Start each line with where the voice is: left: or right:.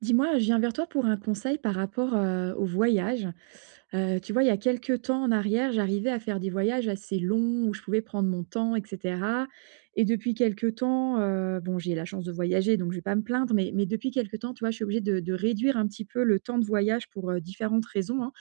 right: Dis-moi, je viens vers toi pour un conseil par rapport, heu, aux voyages. Heu tu vois, il y a quelque temps en arrière, j'arrivais à faire des voyages assez longs, où je pouvais prendre mon temps, et cetera. Et depuis quelque temps heu, bon, j'ai la chance de voyager, donc je vais pas me plaindre. Mais mais depuis quelque temps, tu vois, je suis obligée de de réduire un petit peu le temps de voyage pour heu différentes raisons, hein.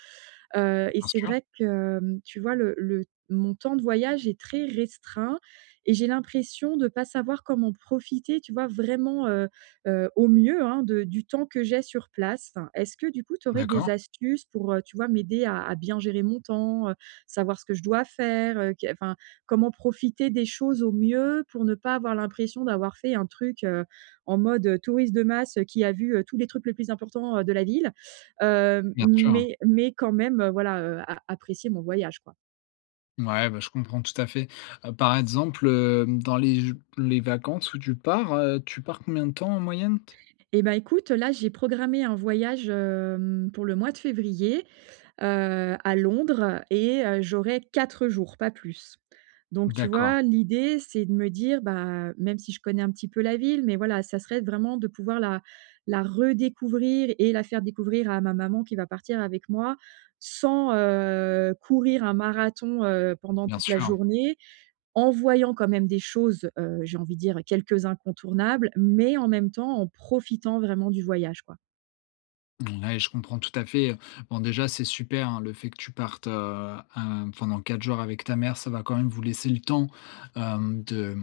right: Heu et
left: Bien
right: c'est
left: sûr.
right: vrai que, hem tu vois le le mon temps de voyage est très restreint et j'ai l'impression de pas savoir comment profiter, tu vois, vraiment heu heu au mieux hein de du temps que j'ai sur place. Enfin, est-ce que, du coup, tu aurais des
left: D'accord.
right: astuces pour heu, tu vois, m'aider à à bien gérer mon temps? Heu savoir ce que je dois faire, heu qu'est enfin, comment profiter des choses au mieux, pour ne pas avoir l'impression d'avoir fait un truc, heu, en mode touriste de masse heu qui a vu heu tous les trucs les plus importants heu de la ville? Heu
left: Bien sûr.
right: mais mais quand même, heu, voilà heu a apprécier mon voyage, quoi.
left: Mouais, bah je comprends tout à fait. Heu, par exemple, hem dans les jou les vacances où tu pars heu, tu pars combien de temps en moyenne?
right: Et bah écoute, heu là, j'ai programmé un voyage, hem, pour le mois de février. Heu, à Londres et heu j'aurais 4 jours, pas plus. Donc tu
left: D'accord.
right: vois, l'idée, c'est de me dire, bah, même si je connais un petit peu la ville, mais voilà, ça serait vraiment de pouvoir la la redécouvrir et la faire découvrir à ma maman qui va partir avec moi, sans, heu courir un marathon, heu, pendant
left: Bien
right: toute la
left: sûr.
right: journée, en voyant quand même des choses, heu, j'ai envie de dire, quelques incontournables, mais en même temps en profitant vraiment du voyage, quoi.
left: Mouais, je comprends tout à fait. Heu, bon déjà, c'est super, hein, le fait que tu partes, heu, hem, pendant 4 jours avec ta mère. Ça va quand même vous laisser le temps, hem, de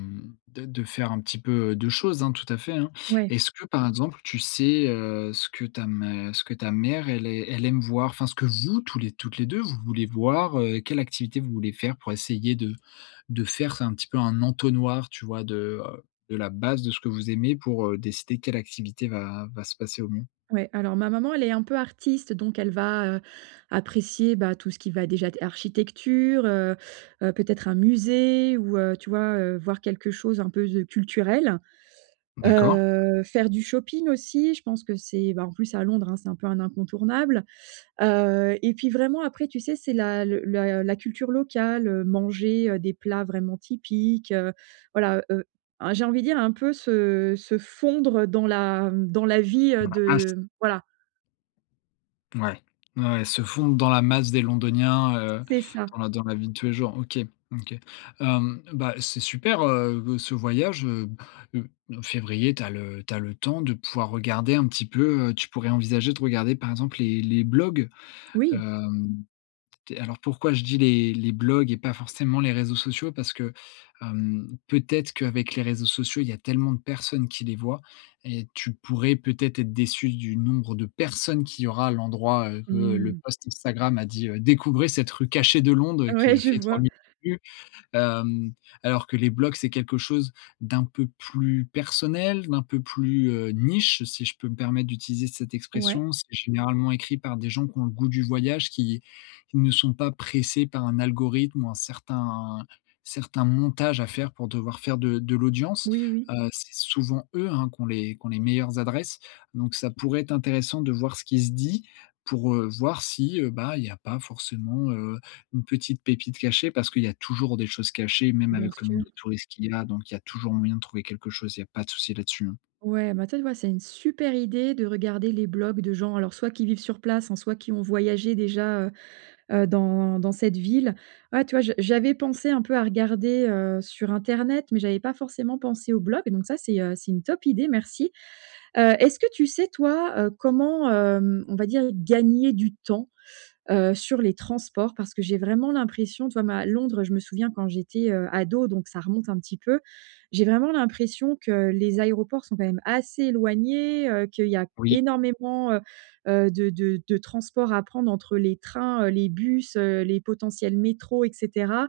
left: de de faire un petit peu, heu, de choses, hein, tout à fait, hein.
right: Ouais.
left: Est-ce que, par exemple, tu sais, heu, ce que ta mè ce que ta mère elle ai elle aime voir? Enfin, ce que vous tou toutes les 2, vous voulez voir? Heu, quelles activités vous voulez faire, pour essayer de de faire un petit peu un entonnoir, tu vois, de, heu, de la base de ce que vous aimez pour, heu, décider quelle activité va va se passer au mieux?
right: Ouais, alors ma maman, elle est un peu artiste. Donc elle va, heu, apprécier, bah, tout ce qui va déjà être architecture, heu, heu, peut-être un musée ou, heu, tu vois, heu, voir quelque chose un peu de culturel.
left: D'accord.
right: Heu, faire du shopping aussi, je pense que c'est ben en plus, à Londres, hein, c'est un peu un incontournable. Heu, et puis vraiment, après, tu sais, c'est la le la la culture locale heu, manger, heu, des plats vraiment typiques. Heu, voilà, heu, a j'ai envie de dire, un peu se se fondre dans la dans la vie, heu,
left: Dans la masse?
right: de voilà.
left: Mouais. Ouais, ouais, se fondre dans la masse des londoniens, heu,
right: C'est ça.
left: dans la dans la vie de tous les jours. OK. OK. Hem, bah, c'est super, heu, ce voyage, heu. Heu, février, tu as le tu as le temps de pouvoir regarder un petit peu. Heu, tu pourrais envisager de regarder, par exemple, les les blogs.
right: Oui.
left: Hem, tu es alors, pourquoi je dis les les blogs et pas forcément les réseaux sociaux? Parce que, hem, peut-être qu'avec les réseaux sociaux, il y a tellement de personnes qui les voient et tu pourrais peut-être être déçue du nombre de personnes qu'il y aura à l'endroit, heu, que le
right: Mmh.
left: post Instagram a dit, heu: «Découvrez cette rue cachée de Londres!», heu,
right: Ouais,
left: qui a
right: je
left: fait trois
right: vois.
left: millions de vues. Hem, alors que les blogs, c'est quelque chose d'un peu plus personnel, d'un peu plus, heu, niche, si je peux me permettre d'utiliser cette
right: Ouais.
left: expression. C'est généralement écrit par des gens qui ont le goût du voyage, qui qui ne sont pas pressés par un algorithme ou un certain certain montage à faire pour devoir faire de de l'audience.
right: Oui, oui.
left: Heu, c'est souvent eux, hein, qui ont les qui ont les meilleures adresses. Donc ça pourrait être intéressant de voir ce qui se dit, pour, heu, voir si, heu, bah il y a pas forcément, heu, une petite pépite cachée. Parce qu'il y a toujours des choses cachées, même
right: Bien
left: avec le nombre
right: sûr.
left: de touriste qu'il y a, donc il y a toujours moyen de trouver quelque chose. Il y a pas de souci là-dessus, hein.
right: Ouais, ben tu vois, ouais, c'est une super idée de regarder les blogs de gens, alors soit qui vivent sur place, hein, soit qui ont voyagé déjà, heu, heu, dans dans cette ville. Voilà, tu vois, je j'avais pensé un peu à regarder, heu, sur internet, mais j'avais pas forcément pensé aux blogs. Donc ça, c'est, heu, c'est une top idée, merci! Heu, est-ce que tu sais, toi, heu, comment, hem, on va dire gagner du temps, heu, sur les transports, parce que j'ai vraiment l'impression, tu vois ma Londres, je me souviens quand j'étais, heu, ado, donc ça remonte un petit peu. J'ai vraiment l'impression que les aéroports sont quand même assez éloignés. Heu, qu'il y a
left: Oui.
right: énormément heu, heu, de de de transport à prendre entre les trains, heu, les bus, heu, les potentiels métros et cetera.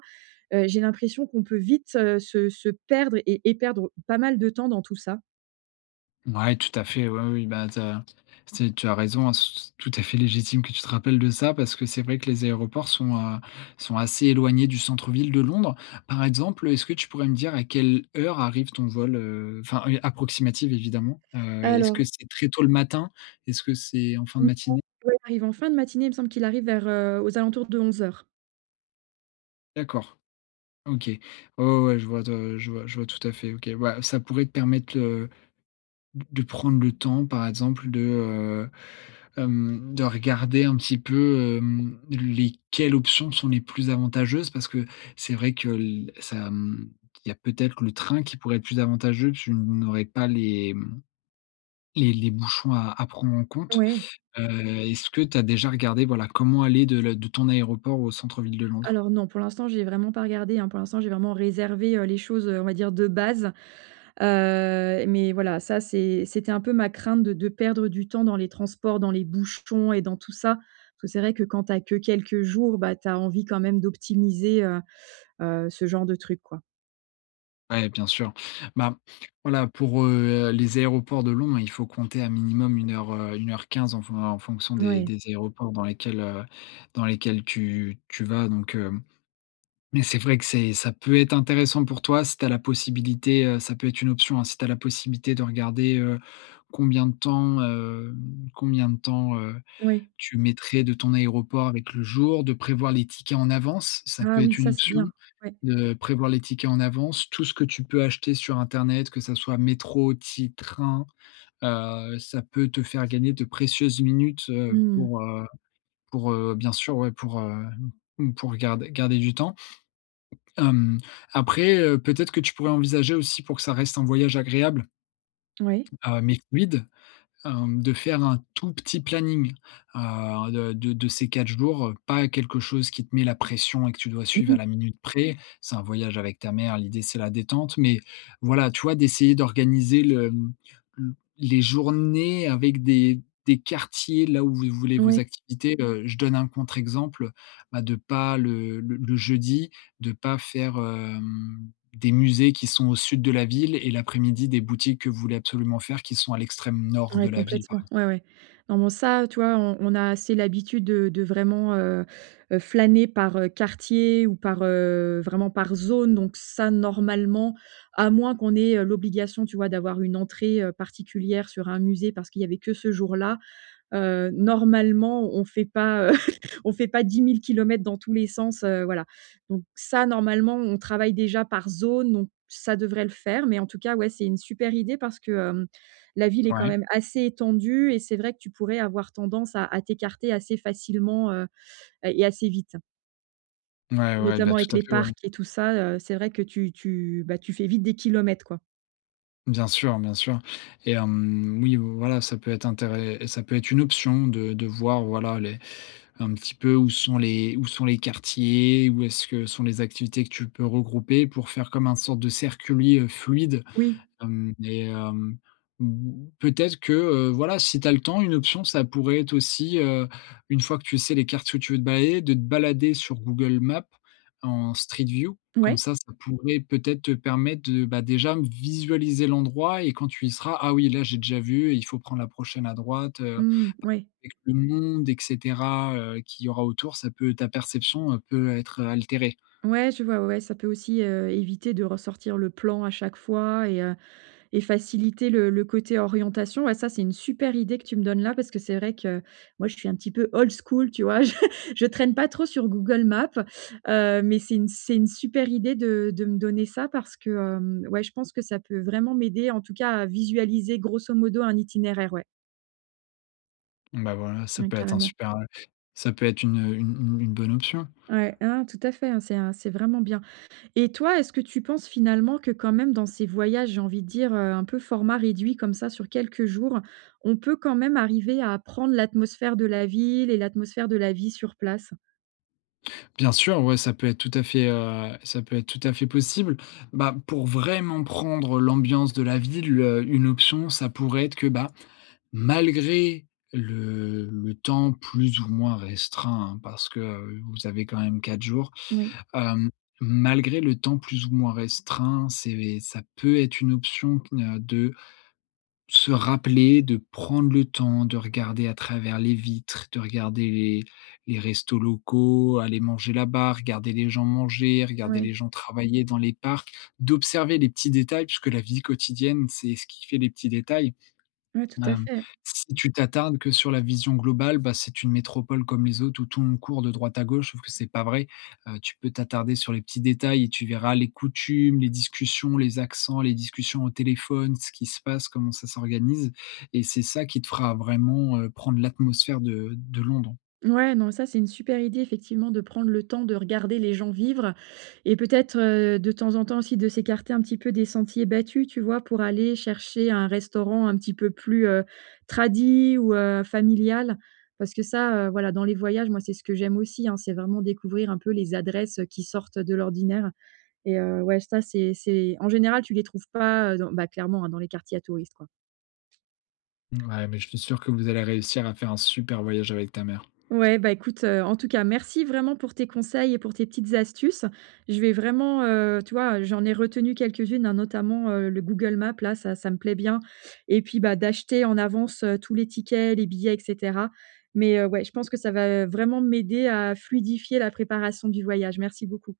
right: Heu, j'ai l'impression qu'on peut vite, heu, se se perdre et et perdre pas mal de temps dans tout ça.
left: Ouais, tout à fait. Ouais, oui. Oui, ben tu as t tu as raison, c c tout à fait légitime que tu te rappelles de ça, parce que c'est vrai que les aéroports sont, heu, sont assez éloignés du centre-ville de Londres. Par exemple, heu, est-ce que tu pourrais me dire à quelle heure arrive ton vol? Heu, enfin et approximative évidemment. Heu, est-ce que
right: Alors
left: c'est très tôt le matin? Est-ce que c'est en fin
right: en
left: de
right: gros,
left: matinée?
right: ouais, il arrive en fin de matinée, il me semble qu'il arrive vers, heu aux alentours de 11:00.
left: D'accord. OK. Ouais, ouais, ouais, je vois de je vois je vois tout à fait, OK. Ouais, ça pouvait te permettre, heu, d de prendre le temps, par exemple, de heu, hem, de regarder un petit peu, hem, les quelles options sont les plus avantageuses parce que, c'est vrai que l ça hem, il y a peut-être le train qui pourrait être plus avantageux, tu n n'aurais pas les, hem les les bouchons à à prendre en compte.
right: Ouais.
left: Heu, est-ce que tu as déjà regardé, voilà, comment aller de le de ton aéroport au centre-ville de Londres?
right: Alors non. Pour l'instant, j'y ai vraiment pas regardé, hein. Pour l'instant j'ai vraiment réservé, heu, les choses, heu, on va dire, de base. Heu, mais voilà, ça c'est c'était un peu ma crainte de de perdre du temps dans les transports, dans les bouchons et dans tout ça, parce que c'est vrai que quand tu as que quelques jours, bah tu as envie quand même d'optimiser heu heu ce genre de truc, quoi.
left: Ouais, bien sûr. Ben, voilà pour, heu, les aéroports de Londres, il faut compter à minimum 1:00, heu, 1:15 en fon en fonction des
right: Ouais.
left: des aéroports dans lesquels, heu, dans lesquels tu tu vas donc, heu mais c'est vrai que c'est ça peut être intéressant pour toi si tu as la possibilité, heu ça peut être une option, hein, si tu as la possibilité de regarder, heu, combien de temps, hem combien de temps, heu,
right: Oui.
left: tu mettrais de ton aéroport avec le jour. De prévoir les tickets en avance. Ça peut
right: Ah oui
left: être une
right: ça, c'est
left: option.
right: bien! Ouais.
left: De prévoir les tickets en avance, tout ce que tu peux acheter sur internet, que ça soit métro, ti et train. Heu, ça peut te faire gagner de précieuses minutes, heu,
right: Mmh mh.
left: pour, heu pour heu, bien sûr, ouais, pour, heu, m m pour garder garder du temps hem, après heu, peut-être que tu pourrais envisager aussi pour que ça reste un voyage agréable,
right: Ouais.
left: heu, mais fluide, hem, de faire un tout petit planning, heu, de de de ces 4 jours, heu, pas quelque chose qui te mets la pression et que tu dois
right: Mmh
left: suivre à
right: mh.
left: la minute près. C'est un voyage avec ta mère, l'idée c'est la détente. Mais, voilà, tu vois d'essayer d'organiser le, hem, le les journées avec des des quartiers là où vous les voulez, vos
right: Oui.
left: activités. Heu, je donne un contre exemple, bah de pas le le le jeudi, de pas faire, hem, des musées qui sont au sud de la ville et l'après-midi des boutiques que vous voulez absolument faire qui sont à l'extrême nord de
right: Ouais
left: la ville par
right: complètement,
left: exemple.
right: ouais ouais. Non, bon ça, heu, tu vois, on on a assez l'habitude de de vraiment, heu, heu flâner par, heu, quartier ou par, heu vraiment par zone donc ça, normalement, à moins qu'on ait, heu, l'obligation, tu vois, d'avoir une entrée, heu, particulière sur un musée parce qu'il y avait que ce jour-là, heu, normalement on fait pas, on fait pas 10 000 kilomètres dans tous les sens, heu, voilà. Donc ça, normalement, on travaille déjà par zone donc ça devrait le faire mais en tout cas, ouais, c'est une super idée parce que, hem, la ville est quand
left: Ouais.
right: même assez étendue et c'est vrai que tu pourrais avoir tendance à à t'écarter assez facilement, heu, heu, et assez vite.
left: Ouais, ouais. Bah
right: Notamment
left: tout
right: avec
left: à
right: les
left: fait, ouais.
right: parcs et tout ça, heu c'est vrai que tu tu, bah, tu fais vite des kilomètres, quoi.
left: Bien sûr, bien sûr. Et hem oui, heu, voilà, ça peut être intére ça peut être une option de de voir, voilà, les un petit peu où sont les où sont les quartiers, où est-ce que sont les activités que tu peux regrouper pour faire comme un sorte de circuit, heu, fluide.
right: Oui.
left: Hem et hem mmh, peut-être que, heu, voilà, si tu as le temps, une option ça pourrait être aussi, heu, une fois que tu sais les quartiers où tu veux te balader, de te balader sur Google Maps en Street View. Comme
right: Ouais.
left: ça, ça pourrait peut-être te permettre de bah déjà visualiser l'endroit et quand tu y seras: «Ah oui, là j'ai déjà vu, heu, il faut prendre la prochaine à droite». Heu
right: Mmh, ouais.
left: avec le monde et cetera, heu qu'il y aura autour, ça peut ta perception peut, être, heu, altérée.
right: Ouais, je vois. Ouais ouais, ça peut aussi, heu éviter de ressortir le plan à chaque fois et heu et faciliter le le côté orientation. Et ça, c'est une super idée que tu me donnes là, parce que c'est vrai que moi, je suis un petit peu old school, tu vois? Je je traîne pas trop sur Google Maps. Heu, mais c'est une c'est une super idée de de me donner ça parce que, hem, ouais, je pense que ça peut vraiment m'aider, en tout cas à visualiser grosso modo un itinéraire. Ouais.
left: Bah voilà, ça
right: Mmh,
left: peut être un
right: carrément.
left: super heu ça peut être une, heu, une une une bonne option.
right: Ouais, ah, non, tout à fait, hein, c'est un c'est vraiment bien. Et toi, est-ce que tu penses finalement que, quand même, dans ces voyages, j'ai envie de dire, heu, un peu format réduit comme ça sur quelques jours, on peut quand même arriver à prendre l'atmosphère de la ville et l'atmosphère de la vie sur place?
left: Bien sûr, ouais, ça peut être tout à fait, heu ça peut être tout à fait possible. Bah pour vraiment prendre l'ambiance de la ville, heu, une option, ça pourrait être que, bah, malgré le-le temps plus ou moins restreint, hein, parce que, heu, vous avez quand même 4 jours.
right: Oui.
left: Hem, malgré le temps plus ou moins restreint, c'est, beh ça peut être une option que n'a de se rappeler, de prendre le temps. De regarder à travers les vitres, de regarder les les restos locaux, aller manger là-bas, regarder les gens manger, regarder
right: Ouais.
left: les gens travailler dans les parcs. D'observer les petits détails puisque la vie quotidienne, c'est ce qui fait des petits détails.
right: Ouais, tout à
left: Hem,
right: fait.
left: si tu t'attardes que sur la vision globale, bah, c'est une métropole comme les autres, où tout le monde court de droite à gauche, sauf que c'est pas vrai. Heu, tu peux t'attarder sur les petits détails et tu verras les coutumes, les discussions, les accents, les discussions au téléphone, ce qu'il se passe, comment ça s'organise. Et c'est ça qui te fera vraiment, heu, prendre l'atmosphère de de Londres.
right: Mouais, non, ça, c'est une super idée, effectivement, de prendre le temps de regarder les gens vivre et peut-être, heu, de temps en temps aussi, de s'écarter un petit peu des sentiers battus, tu vois? Pour aller chercher un restaurant un petit peu plus, heu, tradi ou, heu, familial. Parce que ça, heu, voilà, dans les voyages, moi, c'est ce que j'aime aussi, hein, c'est vraiment découvrir un peu les adresses, heu, qui sortent de l'ordinaire. Et heu, ouais, ça, c'est c'est en général, tu les trouves pas, heu, dans bah, clairement dans les quartiers à touristes, quoi.
left: Mouais, mais je suis sûr que vous allez réussir à faire un super voyage avec ta mère.
right: Ouais, bah, écoute, heu, en tout cas, merci vraiment pour tes conseils et pour tes petites astuces. Je vais vraiment, heu tu vois, j'en ai retenu quelques-unes hein, notamment, heu, le Google Maps, là, ça ça me plaît bien, et puis, bah, d'acheter en avance tous les tickets, les billets, et cetera. Mais, heu, ouais, je pense que ça va vraiment m'aider à fluidifier la préparation du voyage. Merci beaucoup.